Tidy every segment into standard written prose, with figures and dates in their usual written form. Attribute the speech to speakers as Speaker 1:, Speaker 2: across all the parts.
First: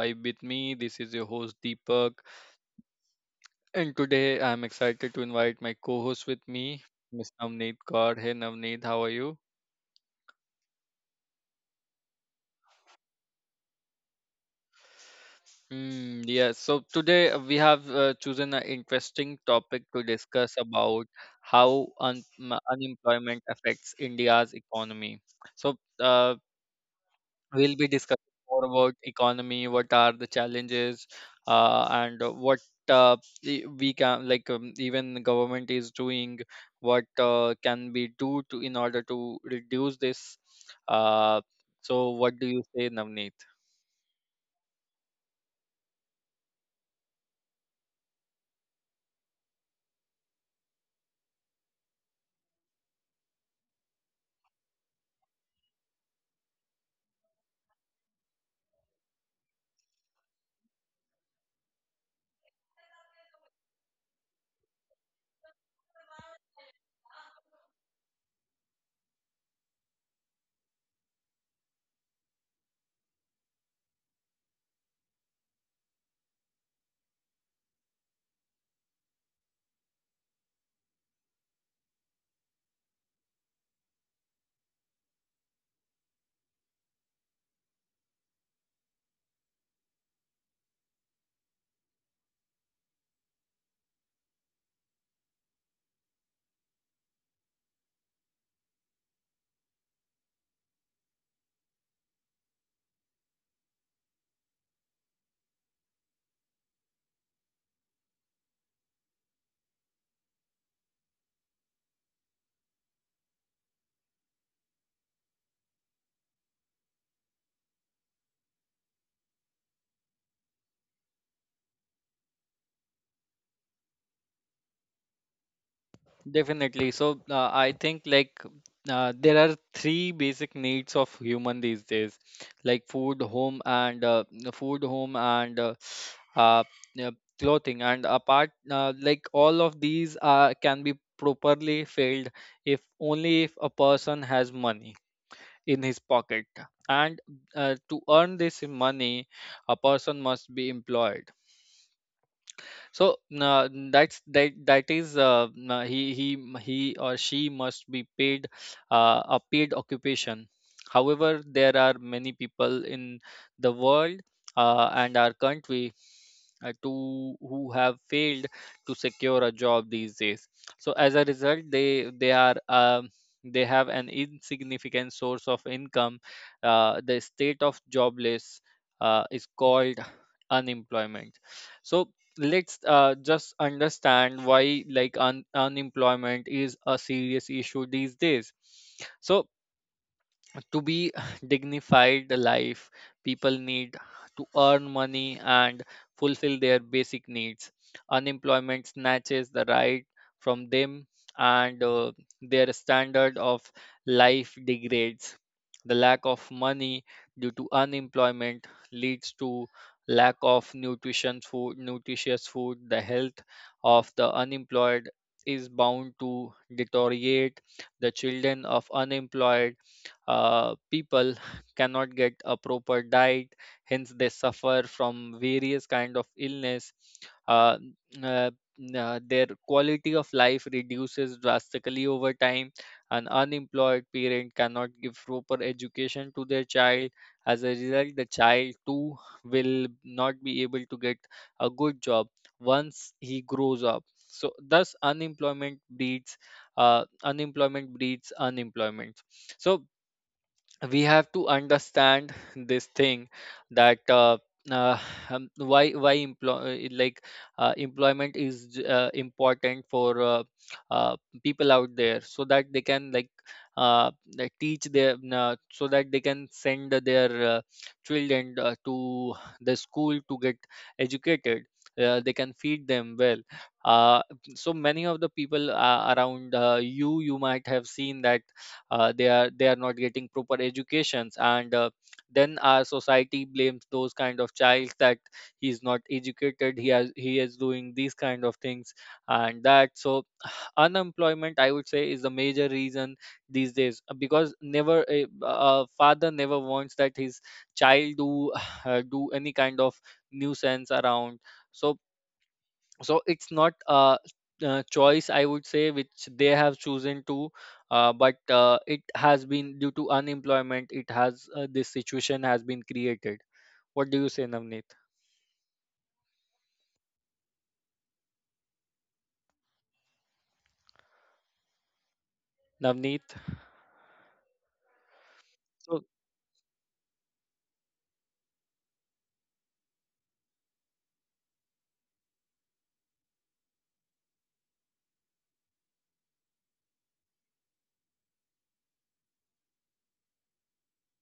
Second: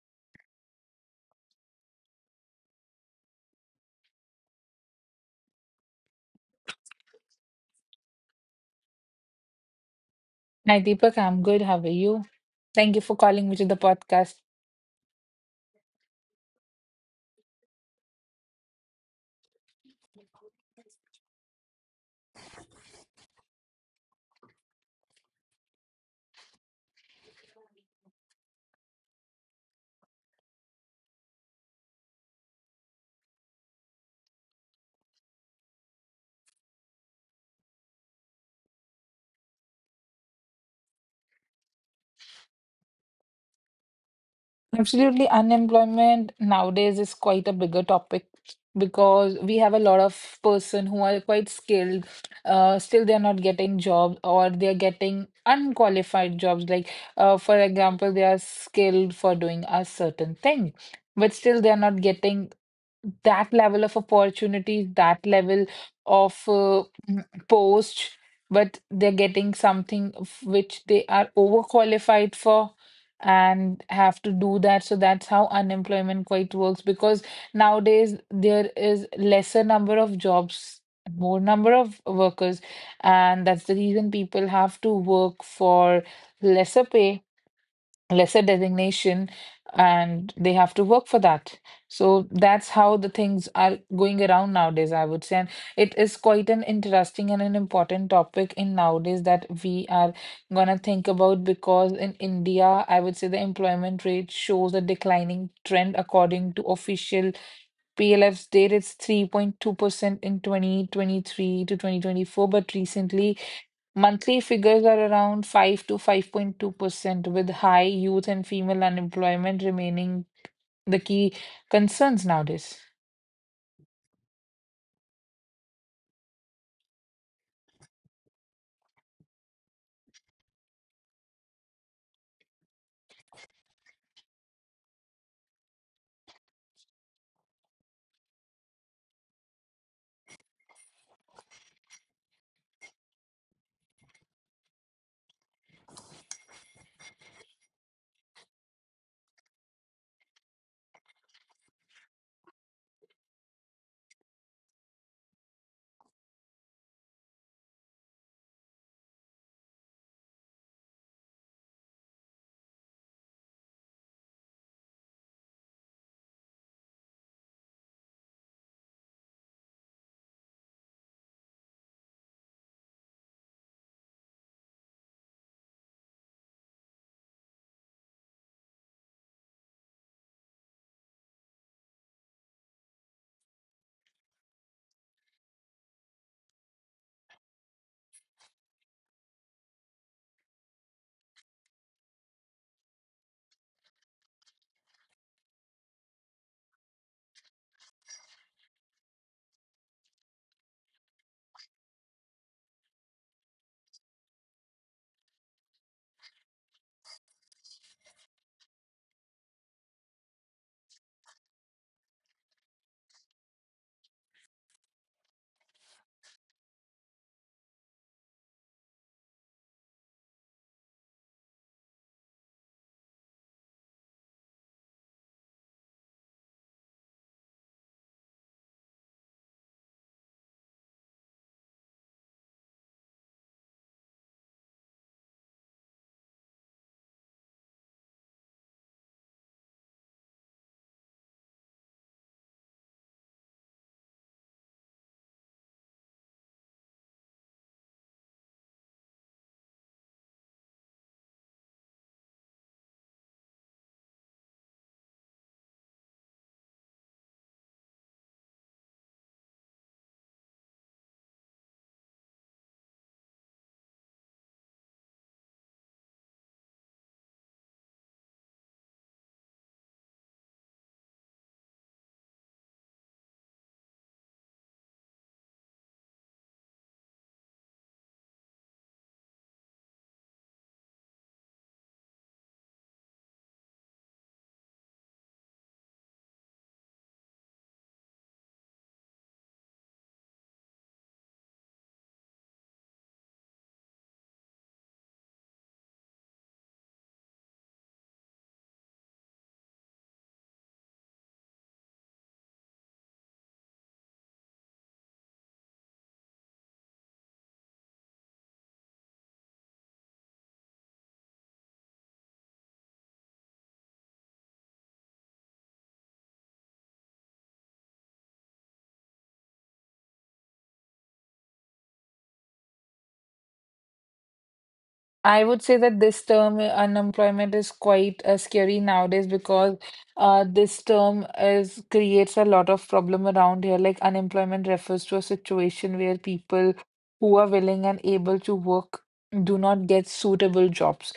Speaker 1: Vibe with me. This is your host Deepak, and today I'm excited to invite my co-host with me, Miss Navneet Kaur. Hey Navneet, how are you?
Speaker 2: Hi, Deepak. I'm good. How are you? Thank you for calling me to the podcast.
Speaker 1: Yeah, so today we have chosen an interesting topic to discuss about how unemployment affects India's economy. So, uh, We'll be discussing more about economy, what are the challenges, and what uh, we can even the government is doing, what can be do to in order to reduce this. Uh, so what do you say, Navneet?
Speaker 2: Absolutely, unemployment nowadays is quite a bigger topic because we have a lot of person who are quite skilled, still they're not getting jobs or they're getting unqualified jobs. Like, for example, they are skilled for doing a certain thing, but still they're not getting that level of opportunity, that level of post, but they're getting something of which they are overqualified for and have to do that. So that's how unemployment quite works because nowadays there is lesser number of jobs, more number of workers, and that's the reason people have to work for lesser pay lesser designation and they have to work for that. So that's how the things are going around nowadays, I would say. And it is quite an interesting and an important topic in nowadays that we are going to think about because in India, I would say, the employment rate shows a declining trend. According to official PLF's data, it's 3.2% in 2023 to 2024, but recently monthly figures are around 5 to 5.2%, with high youth and female unemployment remaining the key concerns nowadays.
Speaker 1: Definitely. I think there are three basic needs of human these days, like food, home, food, home, and uh, yeah, clothing. And apart, like all of these are can be properly filled if only if a person has money in his pocket. And to earn this money, a person must be employed so that is he or she must be paid a paid occupation. However, there are many people in the world and our country to who have failed to secure a job these days. So as a result, they are they have an insignificant source of income. The state of jobless is called unemployment. So let's just understand why like unemployment is a serious issue these days, so to be dignified life, people need to earn money and fulfill their basic needs. Unemployment snatches the right from them, and their standard of life degrades. The lack of money due to unemployment leads to lack of nutrition food nutritious food. The health of the unemployed is bound to deteriorate. The children of unemployed people cannot get a proper diet, hence they suffer from various kind of illness. uh, uh, their quality of life reduces drastically over time. An unemployed parent cannot give proper education to their child. As a result, the child too will not be able to get a good job once he grows up. So thus unemployment breeds unemployment. So we have to understand this thing that uh, why employ like employment is important for uh, people out there, so that they can uh, teach their so that they can send their children to the school to get educated. They can feed them well. uh, so many of the people around, you might have seen that they are not getting proper educations, and then our society blames those kind of child that he's not educated, he is doing these kind of things and that. So unemployment, I would say, is the major reason these days, because never a father never wants that his child do do any kind of nuisance around. So it's not choice I would say, which they have chosen to, but it has been due to unemployment, it has this situation has been created. What do you say, Navneet? navneet
Speaker 2: I would say that
Speaker 1: So
Speaker 2: this term unemployment is quite scary nowadays because this term is creates a lot of problem around here. Like, unemployment refers to a situation where people who are willing and able to work do not get suitable jobs.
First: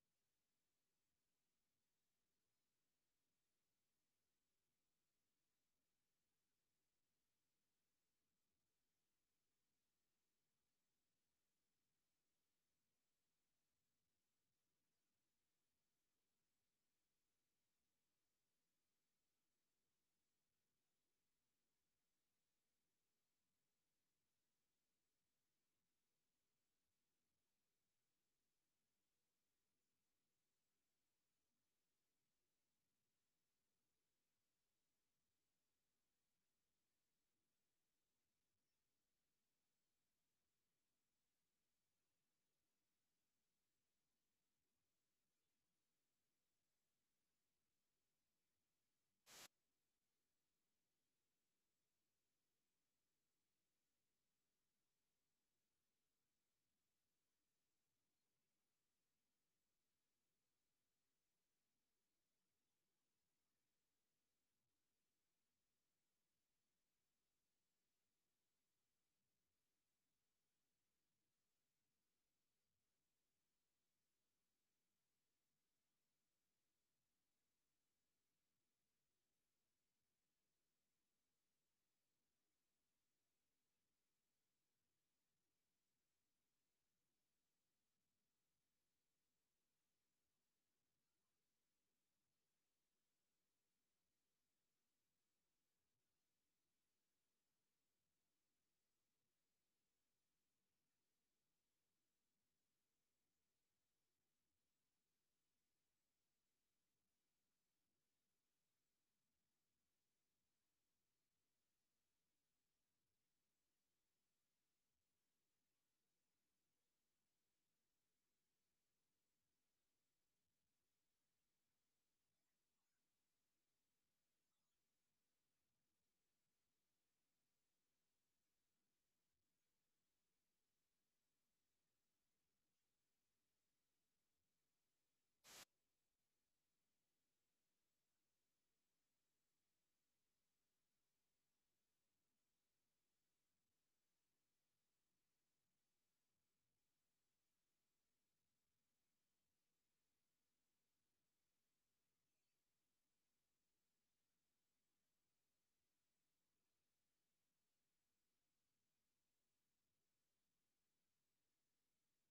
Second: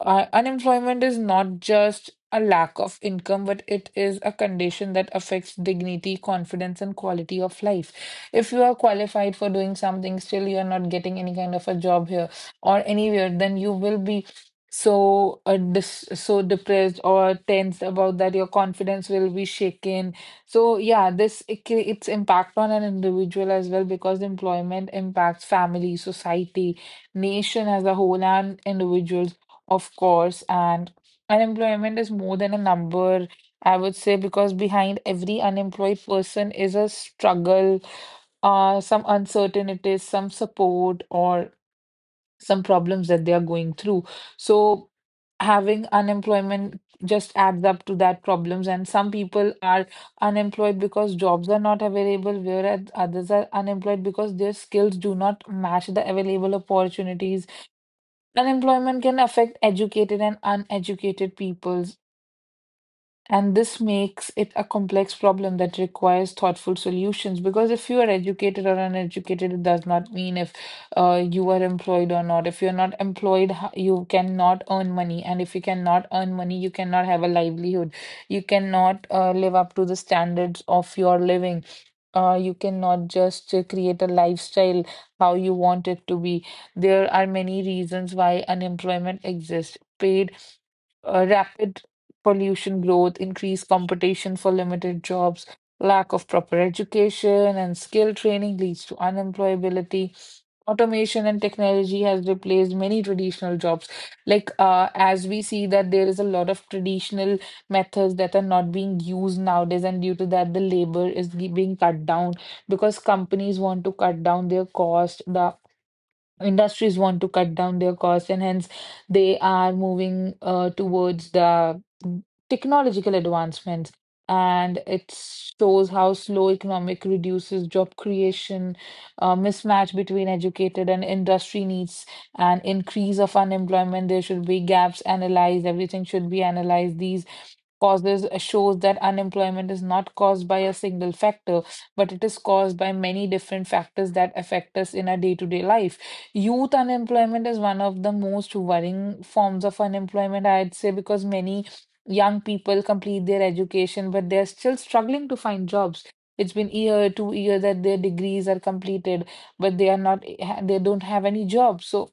Speaker 2: Unemployment is not just a lack of income, but it is a condition that affects dignity, confidence, and quality of life. If you are qualified for doing something, still you are not getting any kind of a job here or anywhere, then you will be so so depressed or tense about that. Your confidence will be shaken. So yeah, this its impact on an individual as well, because employment impacts family, society, nation as a whole, and individuals, of course. And unemployment is more than a number, I would say, because behind every unemployed person is a struggle, some uncertainty, some support, or some problems that they are going through. So having unemployment just adds up to that problems, and some people are unemployed because jobs are not available, whereas others are unemployed because their skills do not match the available opportunities. Unemployment can affect educated and uneducated people, and this makes it a complex problem that requires thoughtful solutions. Because if you are educated or uneducated, it does not mean if you are employed or not. If you're not employed, you cannot earn money. And if you cannot earn money, you cannot have a livelihood. You cannot live up to the standards of your living. You cannot just create a lifestyle how you want it to be. There are many reasons why unemployment exists. Paid Rapid pollution growth, increased competition for limited jobs, lack of proper education and skill training leads to unemployability. Automation and technology has replaced many traditional jobs. Like, as we see that there is a lot of traditional methods that are not being used nowadays, and due to that, the labor is being cut down because companies want to cut down their cost. The industries want to cut down their costs, and hence they are moving towards the technological advancements, and it shows how slow economic reduces job creation, mismatch between educated and industry needs and increase of unemployment. There should be gaps analyzed, everything should be analyzed. These causes shows that unemployment is not caused by a single factor, but it is caused by many different factors that affect us in our day-to-day life. Youth unemployment is one of the most worrying forms of unemployment, I'd say, because many young people complete their education, but they're still struggling to find jobs. It's been year, two year that their degrees are completed, but they are not, they don't have any jobs. So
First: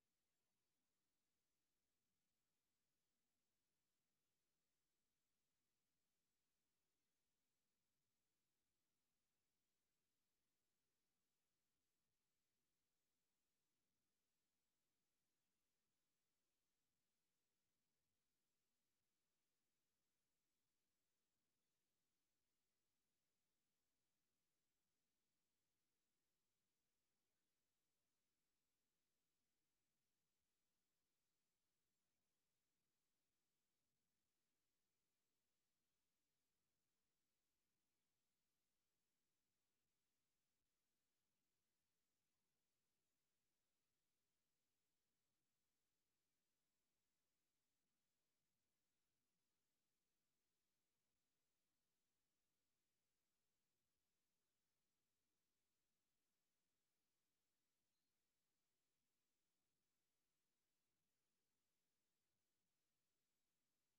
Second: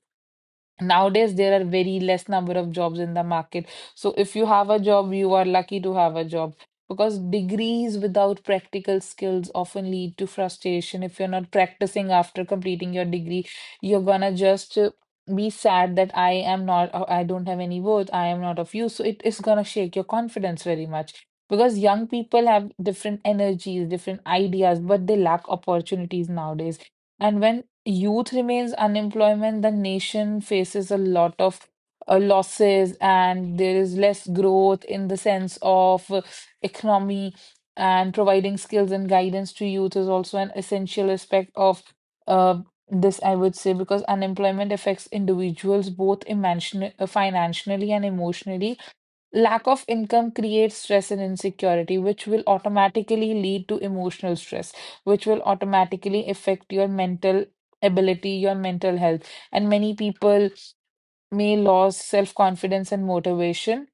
Speaker 2: nowadays, there are very less number of jobs in the market. So if you have a job, you are lucky to have a job, because degrees without practical skills often lead to frustration. If you're not practicing after completing your degree, you're gonna just be sad that I am not, I don't have any worth, I am not of use. So it is gonna shake your confidence very much, because young people have different energies, different ideas, but they lack opportunities nowadays. And when youth remains unemployment, the nation faces a lot of losses, and there is less growth in the sense of economy, and providing skills and guidance to youth is also an essential aspect of uh, this, I would say, because unemployment affects individuals both financially and emotionally. Lack of income creates stress and insecurity, which will automatically lead to emotional stress, which will automatically affect your mental ability, your mental health. And many people may lose self confidence and motivation.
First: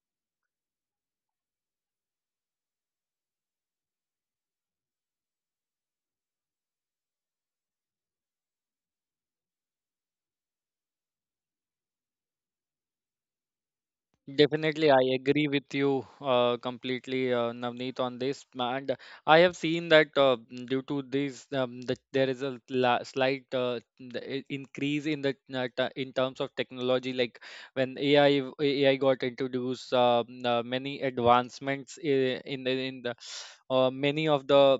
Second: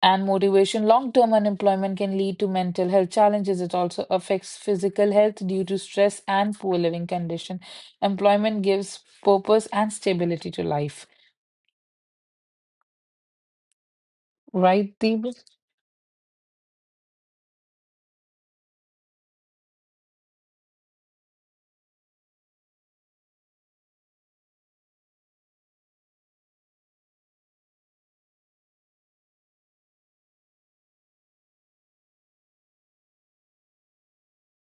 Speaker 2: And motivation, long term unemployment can lead to mental health challenges. It also affects physical health due to stress and poor living condition. Employment gives purpose and stability to life.
Speaker 1: Definitely,
Speaker 2: Right,
Speaker 1: I
Speaker 2: Deep?
Speaker 1: agree with you completely, Navneet, on this. And I have seen that due to this, that there is a la slight increase in the in terms of technology. Like when AI got introduced, many advancements in the many of the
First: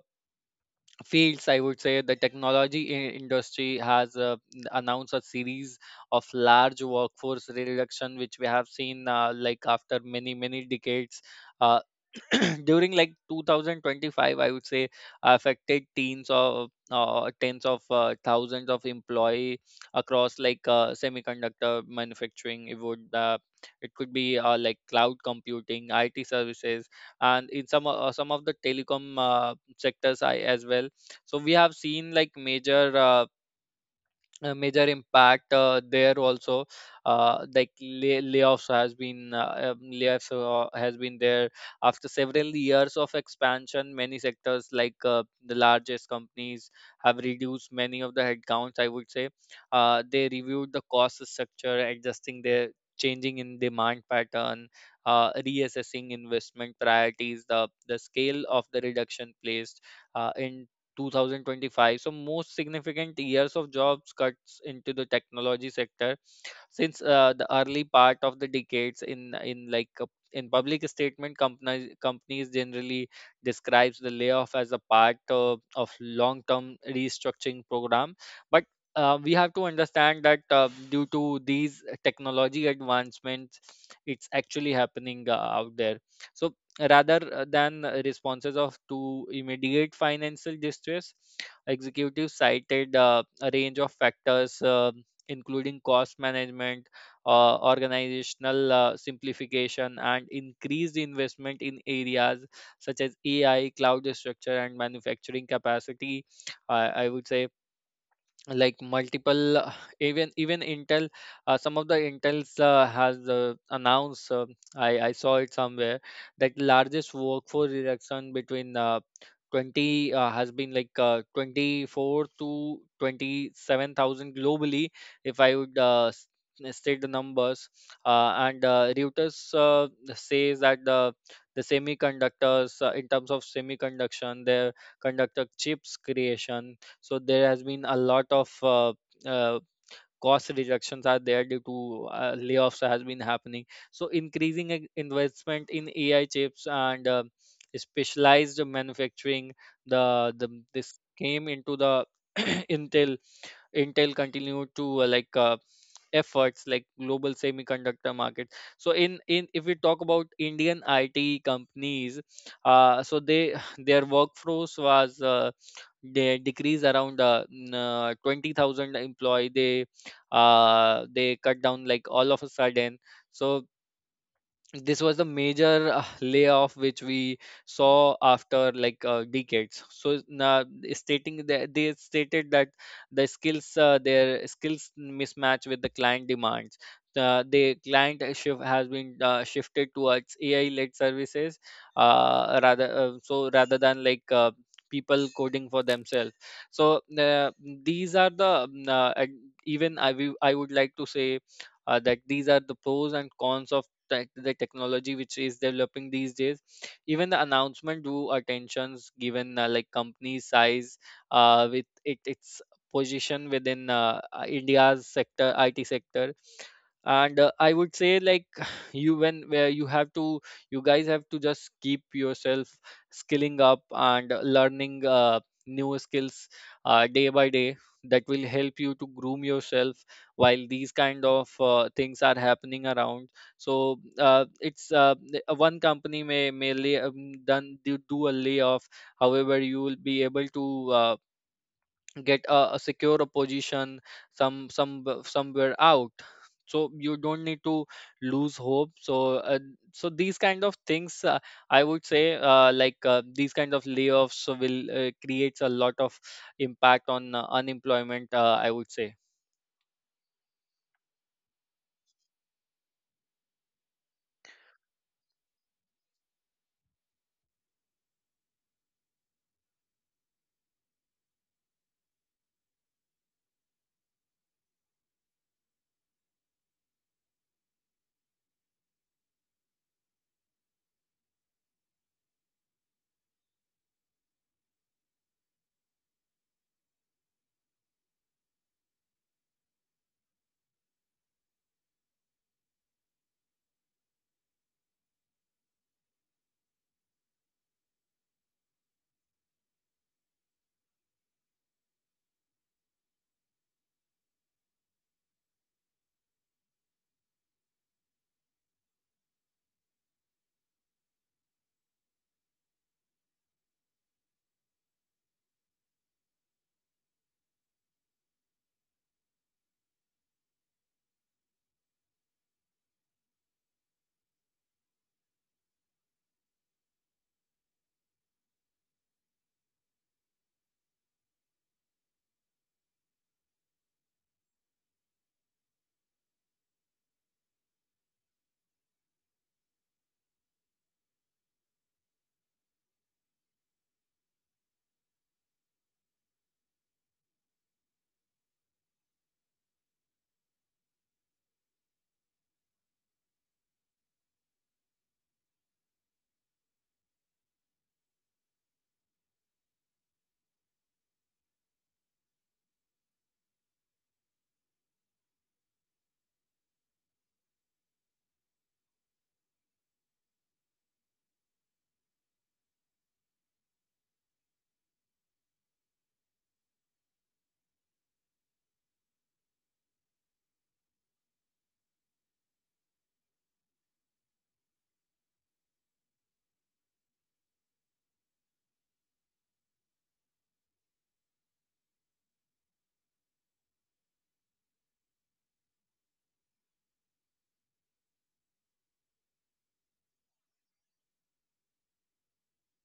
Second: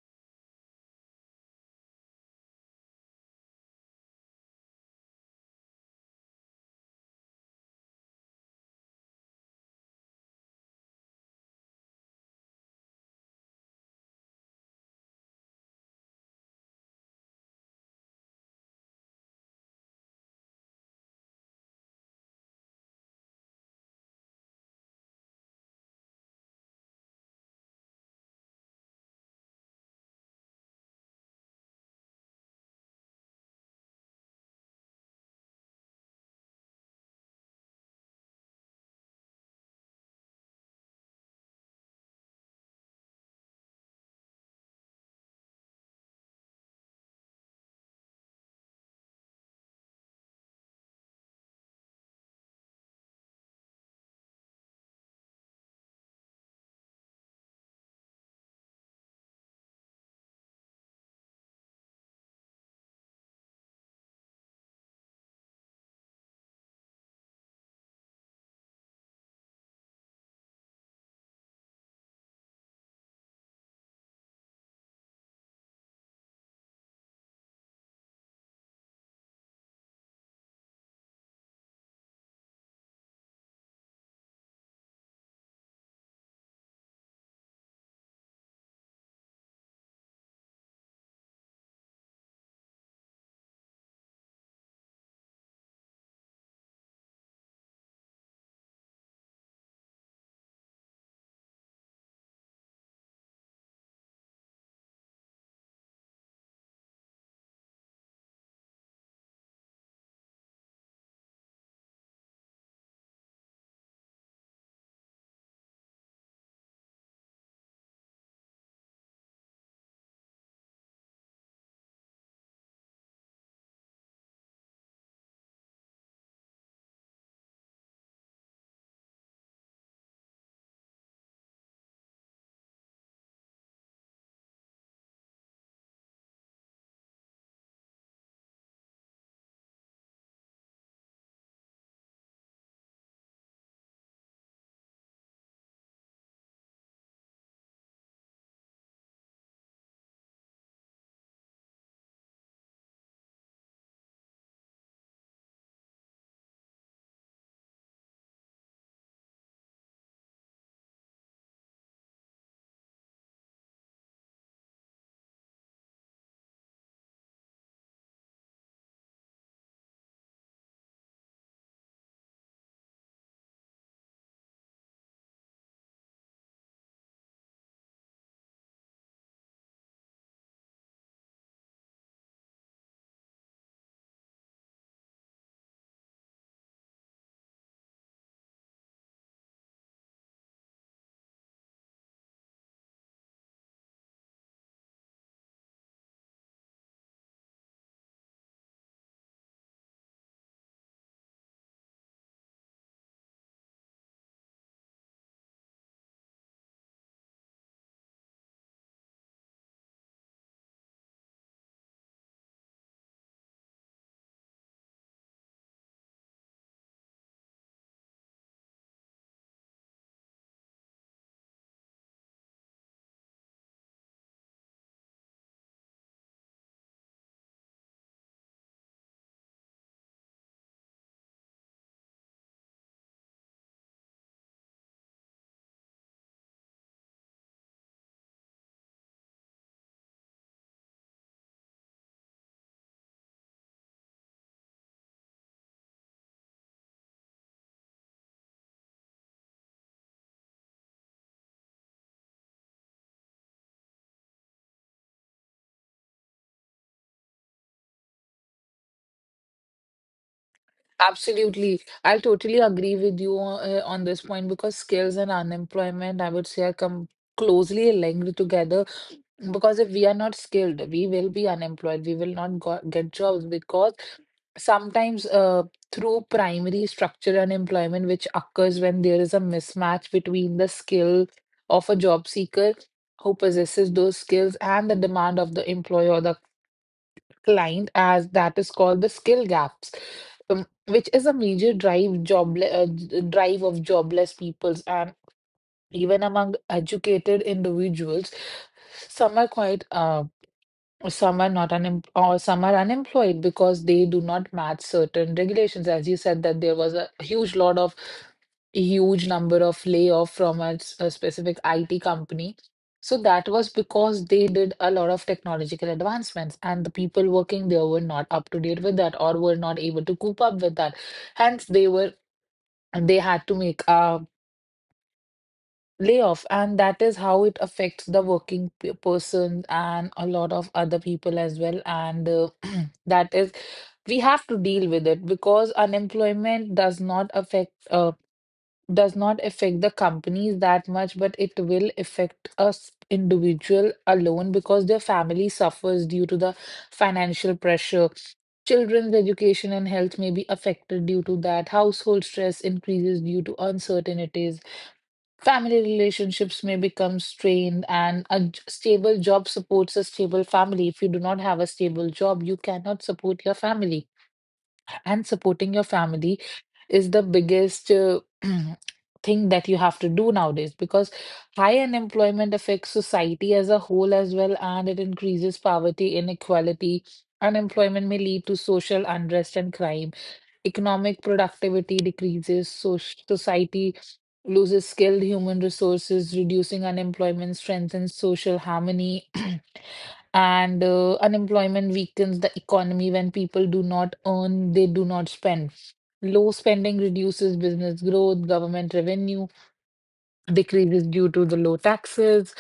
Speaker 1: fields, I would say the technology industry has announced a series of large workforce reduction, which we have seen like after many many decades. uh, During like 2025, I would say, affected teens of tens of thousands of employee across semiconductor manufacturing. It would it could be like cloud computing, it services, and in some of the telecom sectors I, as well. So we have seen like major impact there also, layoffs has been there after several years of expansion. Many sectors like the largest companies have reduced many of the headcounts, I would say. They reviewed the cost structure, adjusting their changing in demand pattern, reassessing investment priorities. The scale of the reduction placed in 2025. So most significant years of jobs cuts into the technology sector since the early part of the decades in in public statement, companies generally describes the layoff as a part of long term restructuring program. But we have to understand that due to these technology advancements, it's actually happening out there. So rather than responses of to immediate financial distress, executives cited a range of factors, including cost management, organizational simplification, and increased investment in areas such as AI, cloud structure, and manufacturing capacity. I would say like multiple even even Intel, some of the Intels has announced, I saw it somewhere that largest workforce reduction between 20 has been like 24 to 27,000 globally, if I would state the numbers. And Reuters says that the semiconductors in terms of semiconductor, their conductor chips creation, so there has been a lot of uh, cost reductions are there due to layoffs has been happening. So increasing investment in AI chips and specialized manufacturing, the this came into the intel Intel continued to efforts like global semiconductor market. So in if we talk about Indian IT companies, so they their workforce was they decreased around 20,000 employee. They cut down like all of a sudden. So this was the major layoff which we saw after like decades. So now stating that they stated that the skills, their skills mismatch with the client demands. The client shift has been shifted towards AI led services rather than people coding for themselves. So these are the and Even I would like to say that these are the pros and cons of the technology which is developing these days. Even the announcement do attentions given like company size with it, its position within india's sector it sector. And I would say like you when where you have to, you guys have to just keep yourself skilling up and learning new skills day by day. That will help you to groom yourself while these kind of things are happening around. So one company may do a layoff. However, you will be able to a secure a position, somewhere out. So you don't need to lose hope. So these kind of things, I would say, these kind of layoffs will creates a lot of impact on unemployment. I would say.
Speaker 2: Absolutely. I will totally agree with you on this point, because skills and unemployment, I would say, are come closely linked together. Because if we are not skilled, we will be unemployed. We will not go get jobs because sometimes through primary structural unemployment, which occurs when there is a mismatch between the skill of a job seeker who possesses those skills and the demand of the employer or the client, as that is called the skill gaps, which is a major drive drive of jobless peoples. And even among educated individuals, some are quite um, some are not unem or some are unemployed because they do not match certain regulations. As you said, that there was a huge lot of huge number of layoff from a specific IT company. So that was because they did a lot of technological advancements, and the people working there were not up to date with that or were not able to cope up with that. Hence, they were they had to make a layoff, and that is how it affects the working person and a lot of other people as well. And that is we have to deal with it, because unemployment does not affect the companies that much, but it will affect us individual alone because their family suffers due to the financial pressure. Children's education and health may be affected due to that. Household stress increases due to uncertainties. Family relationships may become strained, and a stable job supports a stable family. If you do not have a stable job, you cannot support your family. And supporting your family is the biggest thing that you have to do nowadays, because high unemployment affects society as a whole as well, and it increases poverty, inequality. Unemployment may lead to social unrest and crime. Economic productivity decreases, so society loses skilled human resources. Reducing unemployment strengthens social harmony, and unemployment weakens the economy. When people do not earn, they do not spend. Low spending reduces business growth, government revenue decreases due to the low taxes.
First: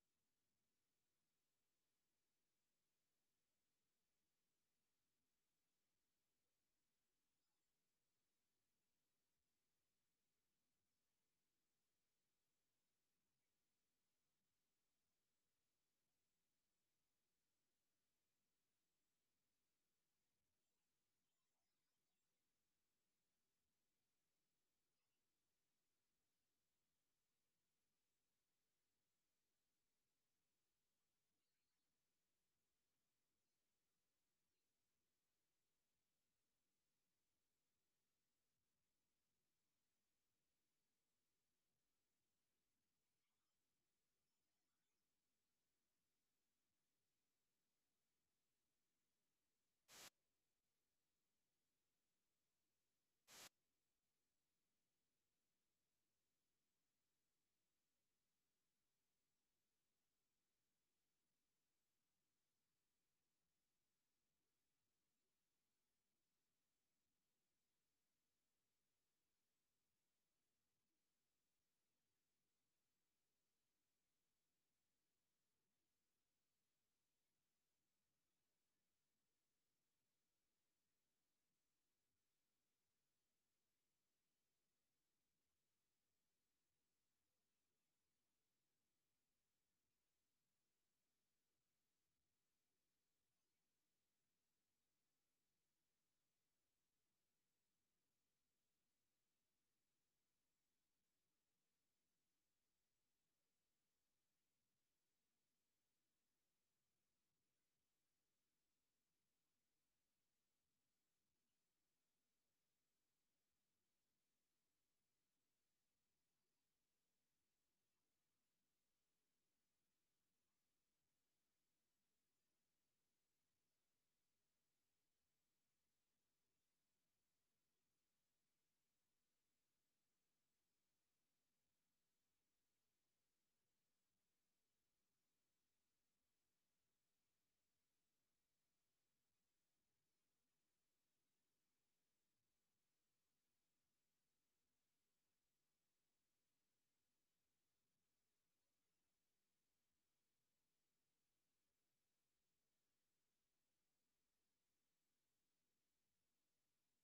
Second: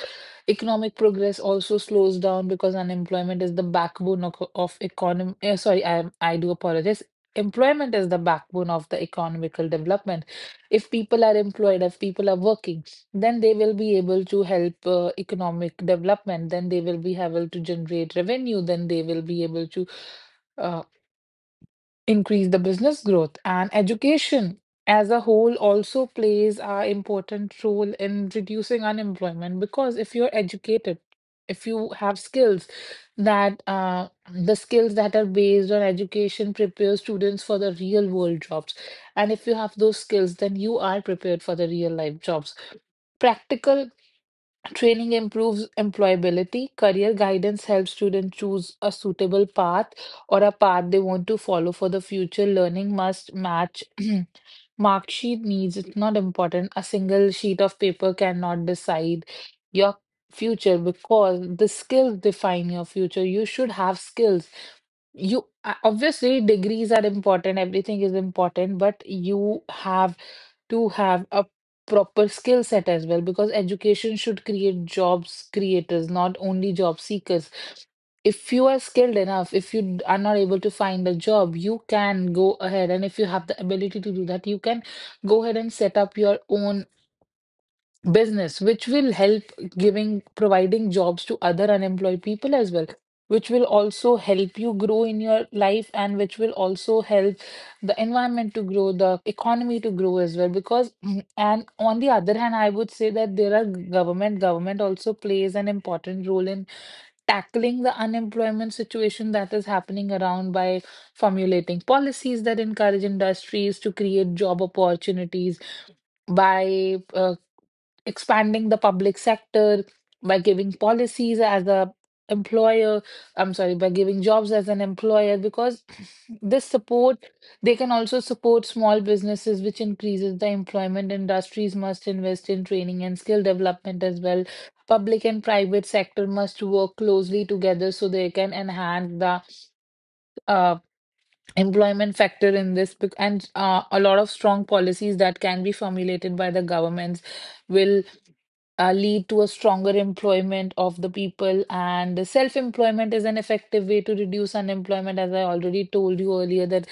Speaker 2: Economic progress also slows down because unemployment is the backbone of economy. Sorry, I do apologize. Employment is the backbone of the economical development. If people are employed, if people are working, then they will be able to help economic development. Then they will be able to generate revenue. Then they will be able to uh, increase the business growth. And education as a whole also plays a important role in reducing unemployment, because if you're educated, if you have skills that the skills that are based on education prepare students for the real world jobs. And if you have those skills, then you are prepared for the real life jobs. Practical training improves employability. Career guidance helps students choose a suitable path or a path they want to follow for the future. Learning must match mark sheet needs. It's not important. A single sheet of paper cannot decide your future, because the skills define your future. You should have skills. You obviously degrees are important, everything is important, but you have to have a proper skill set as well because education should create jobs creators not only job seekers. If you are skilled enough, if you are not able to find a job, you can go ahead, and if you have the ability to do that, you can go ahead and set up your own business, which will help giving providing jobs to other unemployed people as well, which will also help you grow in your life and which will also help the environment to grow, the economy to grow as well because and on the other hand, I would say that there are government also plays an important role in tackling the unemployment situation that is happening around by formulating policies that encourage industries to create job opportunities, by expanding the public sector, by giving policies as a employer, I'm sorry, by giving jobs as an employer because this support, they can also support small businesses, which increases the employment. Industries must invest in training and skill development as well. Public and private sector must work closely together so they can enhance the uh, employment factor in this bec- and A lot of strong policies that can be formulated by the governments will lead to a stronger employment of the people. And self employment is an effective way to reduce unemployment, as I already told you earlier, that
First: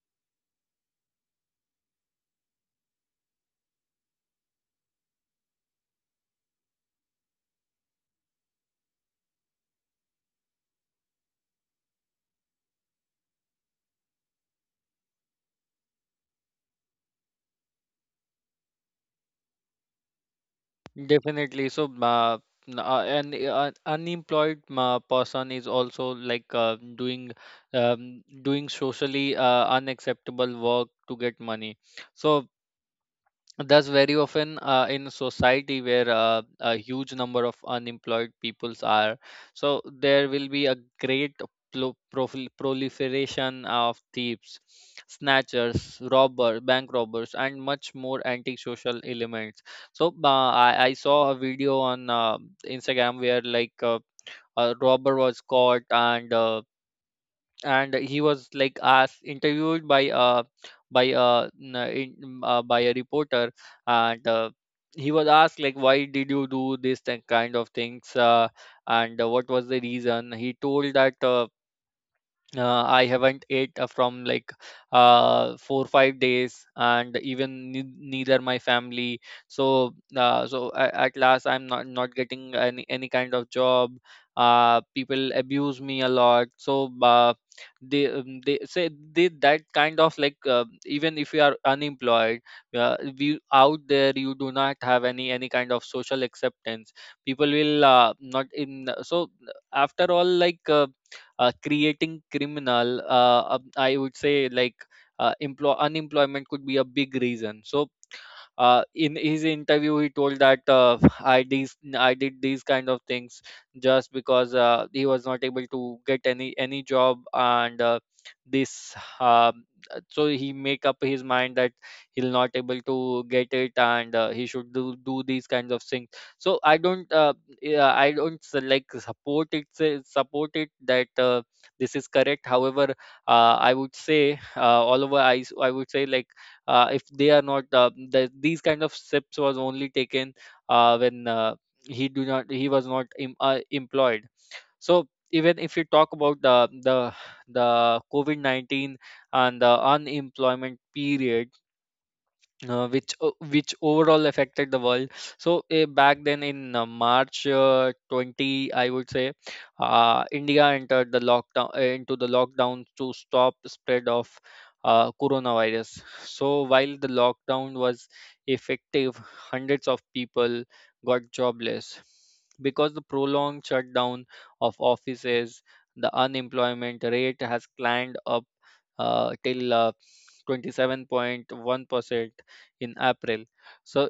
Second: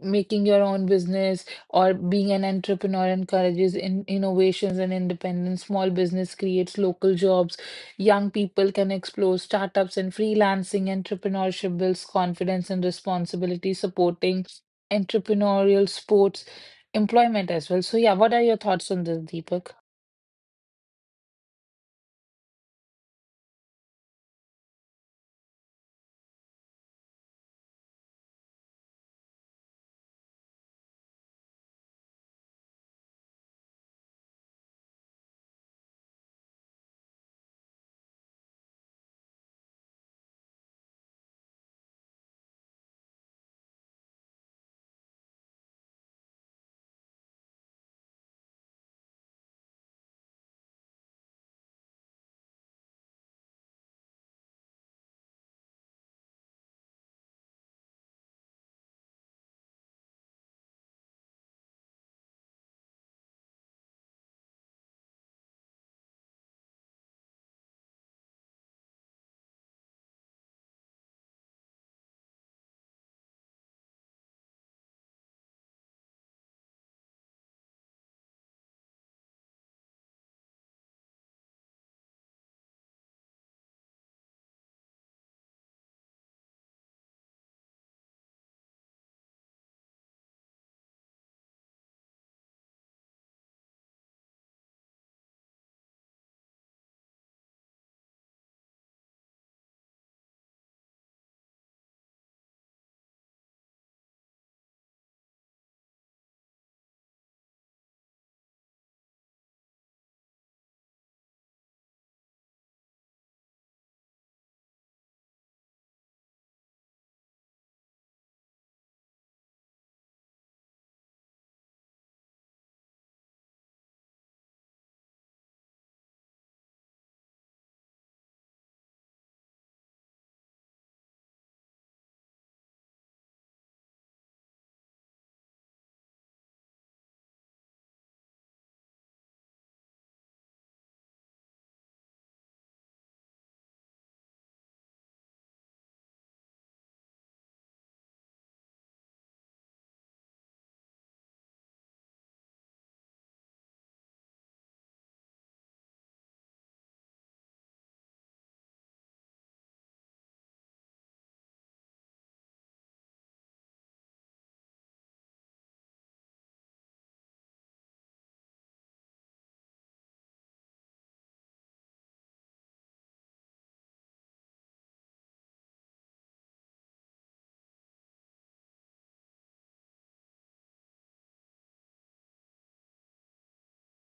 Speaker 2: making your own business or being an entrepreneur encourages in innovations and independence. Small business creates local jobs. Young people can explore startups and freelancing. Entrepreneurship builds confidence and responsibility, supporting entrepreneurial sports employment as well. So, yeah, what are your thoughts on this, Deepak?
Speaker 1: Definitely. So, n- an unemployed person is also like doing socially unacceptable work to get money. So, thus, very often in society where a huge number of unemployed peoples are, so there will be a great proliferation of thieves, snatchers, robber, bank robbers, and much more antisocial elements. So I saw a video on Instagram where a robber was caught, and he was like asked, interviewed by n- in, by a reporter, and he was asked like why did you do this kind of things, and what was the reason. He told that I haven't ate from like four five days, and even neither my family. So at last, I'm not getting any kind of job. People abuse me a lot. So they say they that kind of like, even if you are unemployed, we out there, you do not have any kind of social acceptance. People will not in. So after all like. Creating criminal, I would say, like, employ unemployment could be a big reason. So in his interview he told that I did these kind of things just because he was not able to get any job, and this. Um, uh, so he make up his mind that he'll not able to get it, and he should do these kinds of things. So I don't, yeah, I don't like support it, support it that this is correct. However, I would say, all over I would say, like, if they are not, these kind of steps was only taken when he was not employed. So even if you talk about the COVID-19 and the unemployment period, which overall affected the world. So back then in March 20, I would say, India entered the lockdown into the lockdown to stop spread of coronavirus. So while the lockdown was effective, hundreds of people got jobless because the prolonged shutdown of offices, the unemployment rate has climbed up till 27.1% in April. So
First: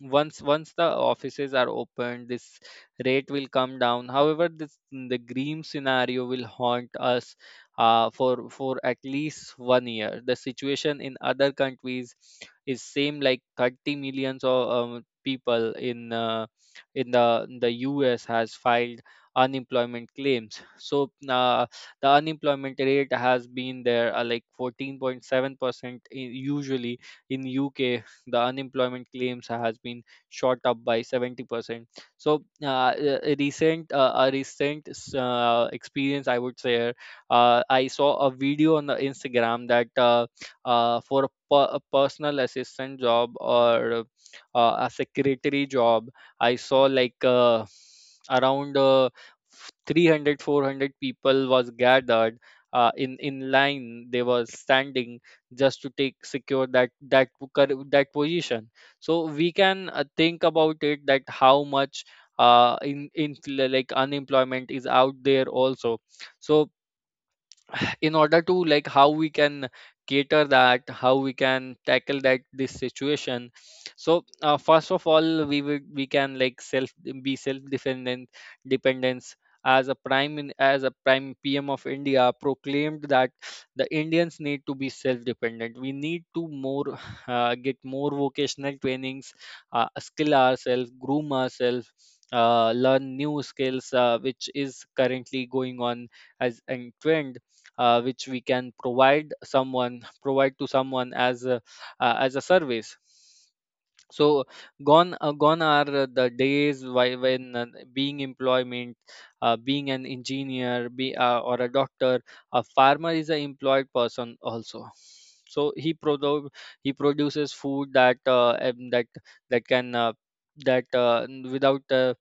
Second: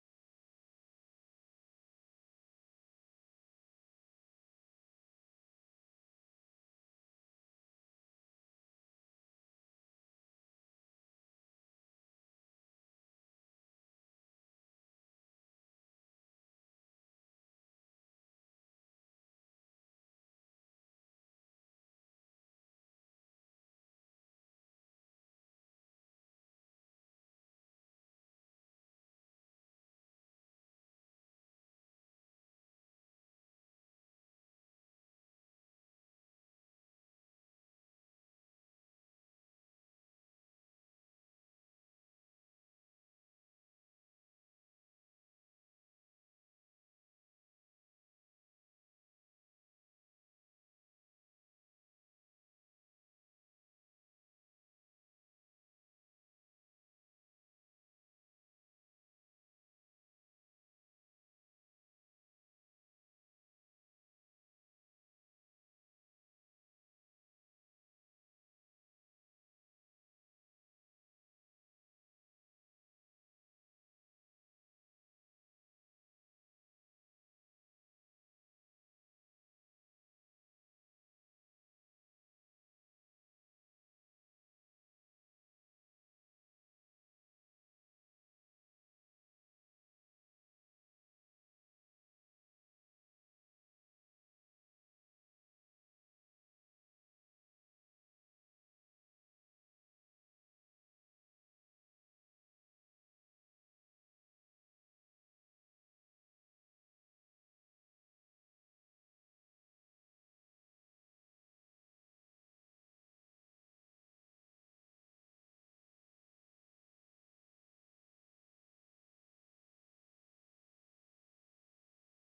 Speaker 1: once the offices are opened, this rate will come down. However, this the green scenario will haunt us for at least 1 year. The situation in other countries is same, like 30 millions of people in in the US has filed unemployment claims. So the unemployment rate has been there like 14.7% usually. In UK, the unemployment claims has been shot up by 70%. So a recent experience, I would say, I saw a video on the Instagram that for a personal assistant job or a secretary job, I saw like around 300 400 people was gathered in line. They were standing just to take, secure that position. So we can think about it, that how much in, like, unemployment is out there also. So in order to, like, how we can cater that, how we can tackle that, this situation. So first of all we can, like, self be self dependent, dependence, as a prime PM of India proclaimed that the Indians need to be self dependent. We need to more get more vocational trainings, skill ourselves, groom ourselves, learn new skills, which is currently going on as a trend, which we can provide to someone as a service. So gone are the days when, being employment being an engineer, or a doctor. A farmer is an employed person also. So he produces food that can, without uh,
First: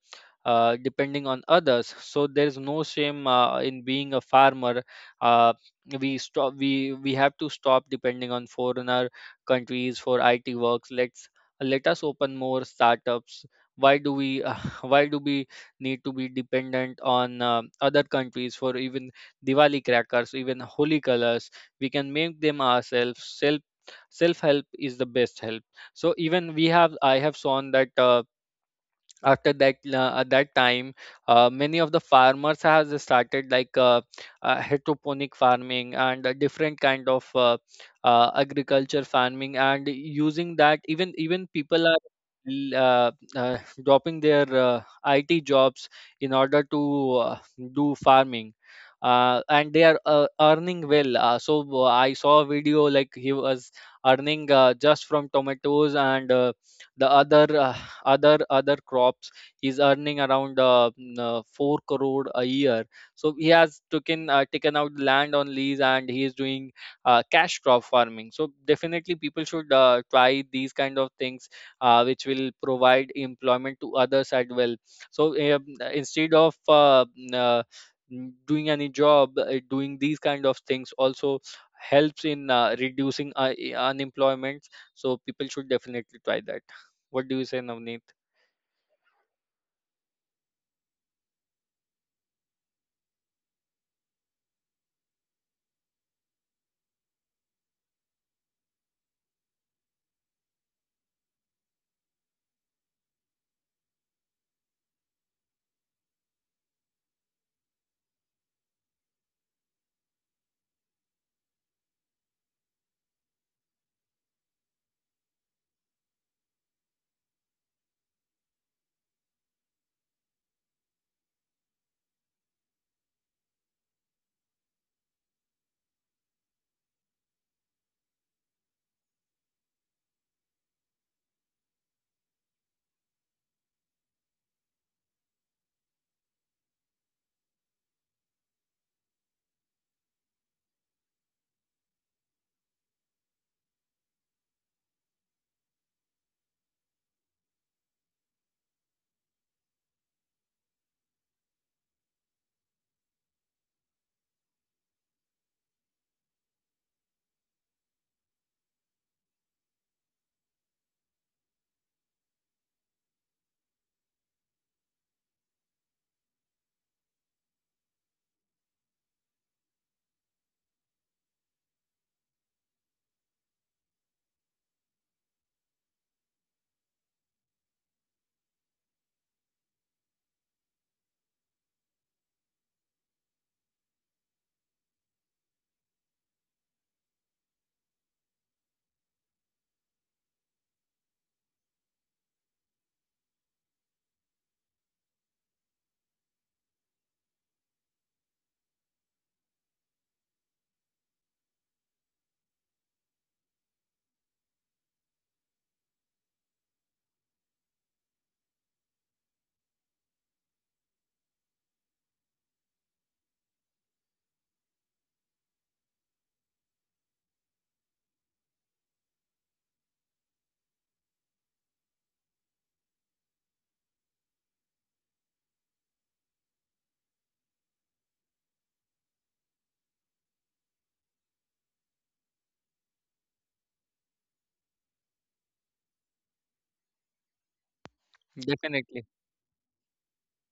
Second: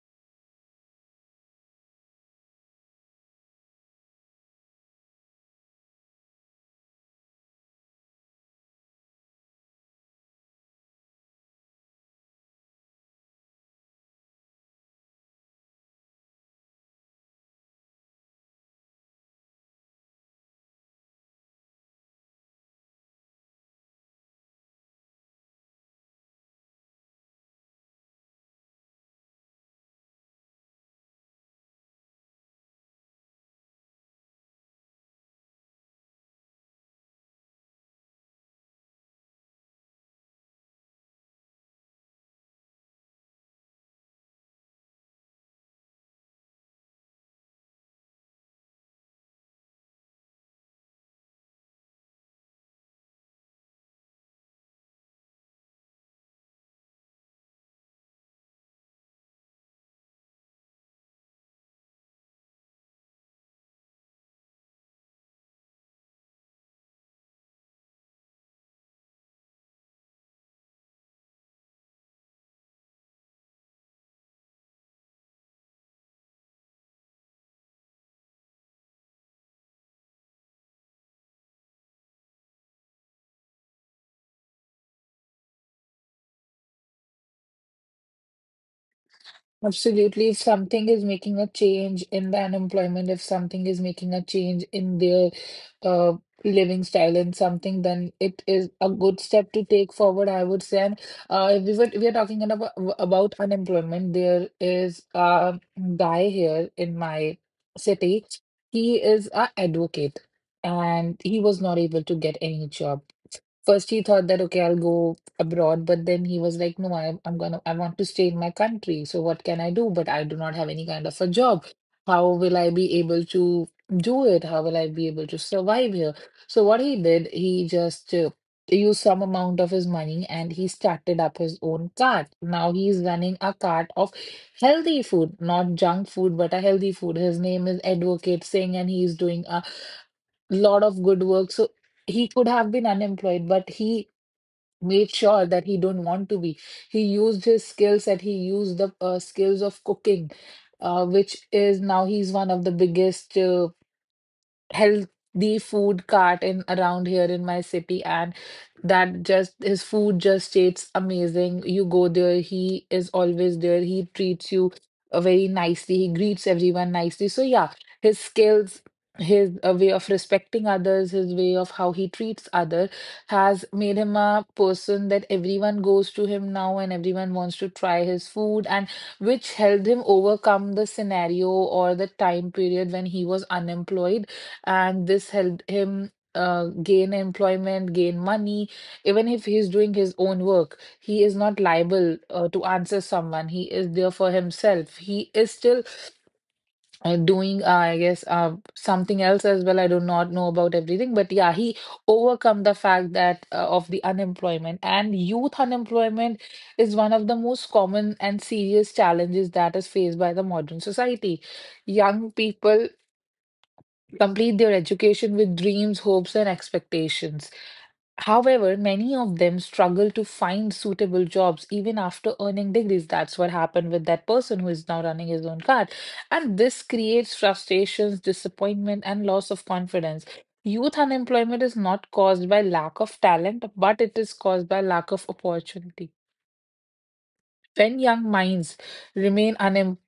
Speaker 1: uh, depending on others. So there is no shame in being a farmer. uh, we have to stop depending on foreigner countries for it works. Let us open more startups. Why do we Why do we need to be dependent on other countries for even Diwali crackers, even holy colors? We can make them ourselves. Self help is the best help. So even we have I have shown that after that, at that time, many of the farmers has started, like, hydroponic farming and a different kind of agriculture farming, and using that, even people are l- uh, uh, dropping their IT jobs in order to do farming. And they are earning well. I saw a video, like, he was earning just from tomatoes and the other other other crops. He's earning around 4 crore a year. So he has taken out land on lease and he is doing cash crop farming. So definitely people should try these kind of things, which will provide employment to others as well. So instead of doing any job, doing these kind of things also helps in reducing unemployment. So people should definitely try that. What do you say, Navneet?
Speaker 2: Absolutely. If something is making a change in the unemployment, if something is making a change in their uh, living style and something, then it is a good step to take forward, I would say. And if we are talking about unemployment, there is a guy here in my city. He is a advocate, and he was not able to get any job. First, he thought that, okay, I'll go abroad, but then he was like, no, I'm gonna, I want to stay in my country. So what can I do? But I do not have any kind of a job. How will I be able to do it? How will I be able to survive here? So what he did, he just used some amount of his money and he started up his own cart. Now he's running a cart of healthy food, not junk food, but a healthy food. His name is Advocate Singh, and he's doing a lot of good work. So he could have been unemployed, but he made sure that he don't want to be he used his skills set, he used the skills of cooking, which is now he's one of the biggest healthy food cart in around here in my city. And that, just his food just tastes amazing. You go there, he is always there, he treats you very nicely, he greets everyone nicely, so yeah, his skills, his way of respecting others, his way of how he treats other has made him a person that everyone goes to him now and everyone wants to try his food, and which helped him overcome the scenario or the time period when he was unemployed, and this helped him gain employment, gain money. Even if he's doing his own work, he is not liable to answer someone. He is there for himself. He is still doing, I guess, something else as well. I do not know about everything, but yeah, he overcome the fact that of the unemployment. And youth unemployment is one of the most common and serious challenges that is faced by the modern society. Young people complete their education with dreams, hopes, and expectations. However, many of them struggle to find suitable jobs even after earning degrees. That's what happened with that person who is now running his own cart. And this creates frustrations, disappointment, and loss of confidence. Youth unemployment is not caused by lack of talent, but it is caused by lack of opportunity. When young
Speaker 1: Definitely.
Speaker 2: minds remain unemployed.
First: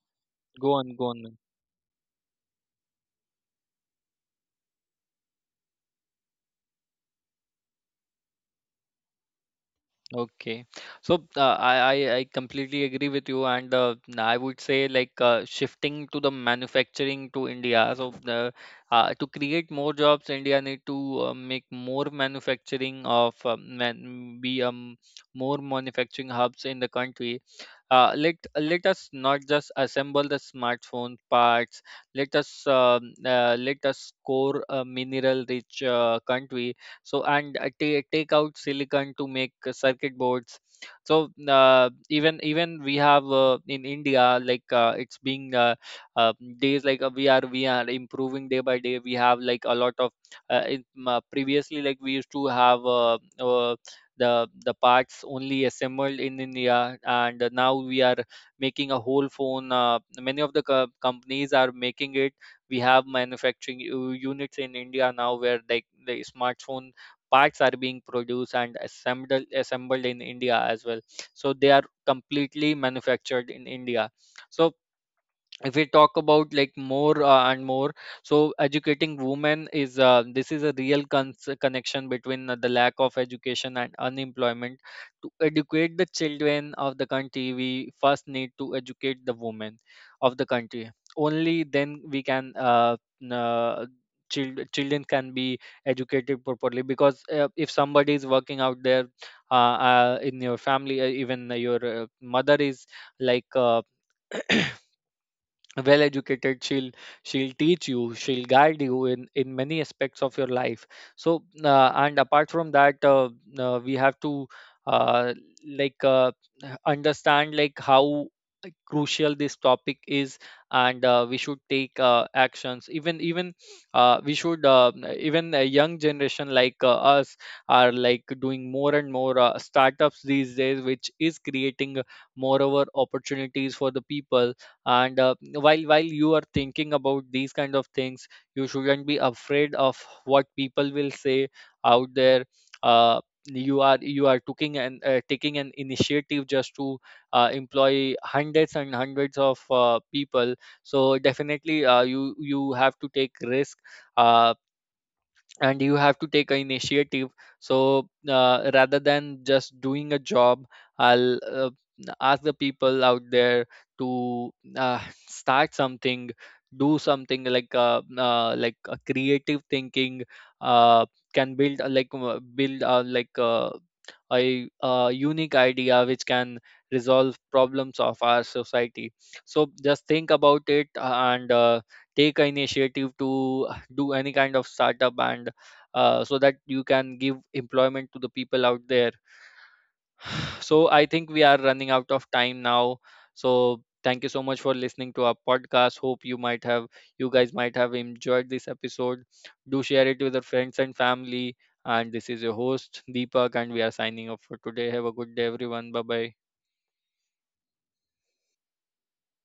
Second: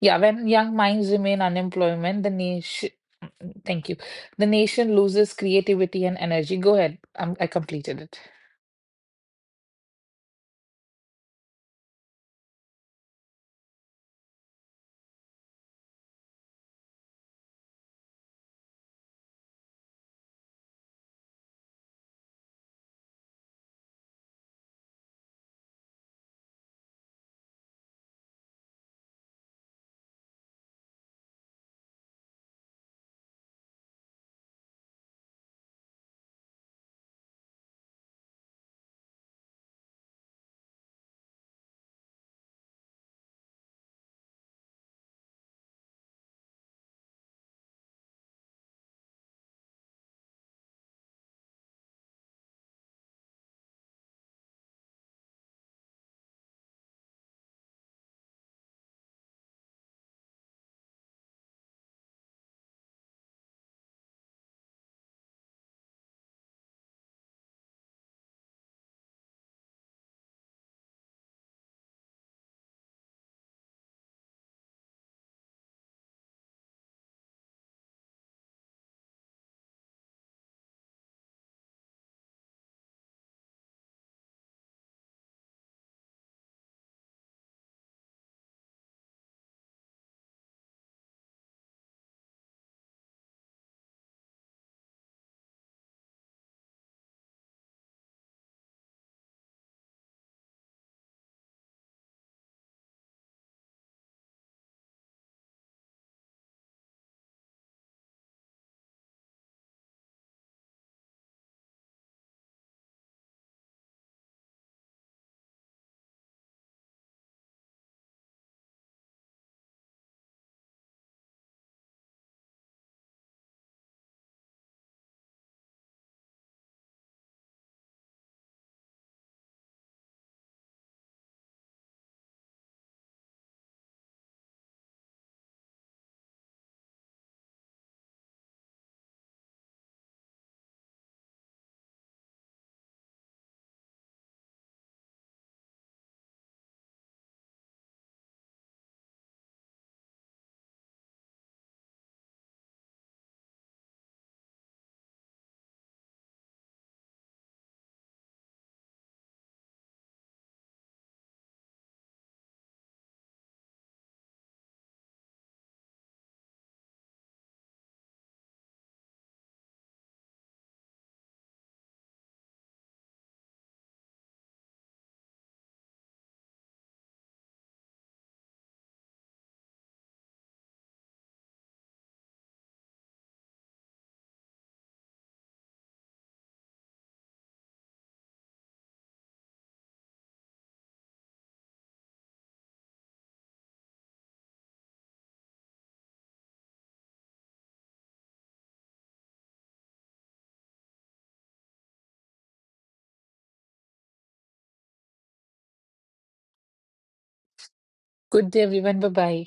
Speaker 2: Yeah, when
Speaker 1: Go
Speaker 2: young
Speaker 1: on, go
Speaker 2: minds
Speaker 1: on, man.
Speaker 2: remain unemployment, the nation, thank you, the nation loses creativity and energy. Go ahead. I completed it.
Speaker 1: Okay. So I completely agree with you, and I would say, like, shifting to the manufacturing to India. So the to create more jobs, India need to make more manufacturing of man, be more manufacturing hubs in the country. Let us not just assemble the smartphone parts. Let us core a mineral rich country, so and take out silicon to make circuit boards. So even we have, in India, like, it's being uh, days, like, we are improving day by day. We have, like, a lot of previously, like, we used to have the parts only assembled in India, and now we are making a whole phone. Many of the companies are making it. We have manufacturing units in India now, where, like, the smartphone parts are being produced and assembled in India as well. So they are completely manufactured in India. So if we talk about, like, more and more so educating women is, this is a real connection between the lack of education and unemployment. To educate the children of the country, we first need to educate the women of the country. Only then we can, n- uh, children can be educated properly, because if somebody is working out there, uh, in your family, even your mother is, like, well educated, she'll teach you, she'll guide you in many aspects of your life. So and apart from that, we have to, uh, like uh, understand, like, how, like, crucial this topic is. And we should take actions. Even even we should Even a young generation like us are, like, doing more and more startups these days, which is creating, moreover, opportunities for the people. And while you are thinking about these kind of things, you shouldn't be afraid of what people will say out there. uh, you are taking an, taking an initiative just to employ hundreds and hundreds of people. So definitely you have to take risk, uh, and you have to take an initiative. So rather than just doing a job, I'll ask the people out there to uh, start something, do something, like, like a creative thinking uh, can build a- like build like a unique idea which can resolve problems of our society. So just think about it, and take an initiative to do any kind of startup, and so that you can give employment to the people out there. So I think we are running out of time now. So thank you so much for listening to our podcast. Hope you guys might have enjoyed this episode. Do share it with your friends and family. And this is your host, Deepak, and we are signing off for today. Have a good day everyone. Bye bye.
Speaker 2: Good day, everyone. Bye bye.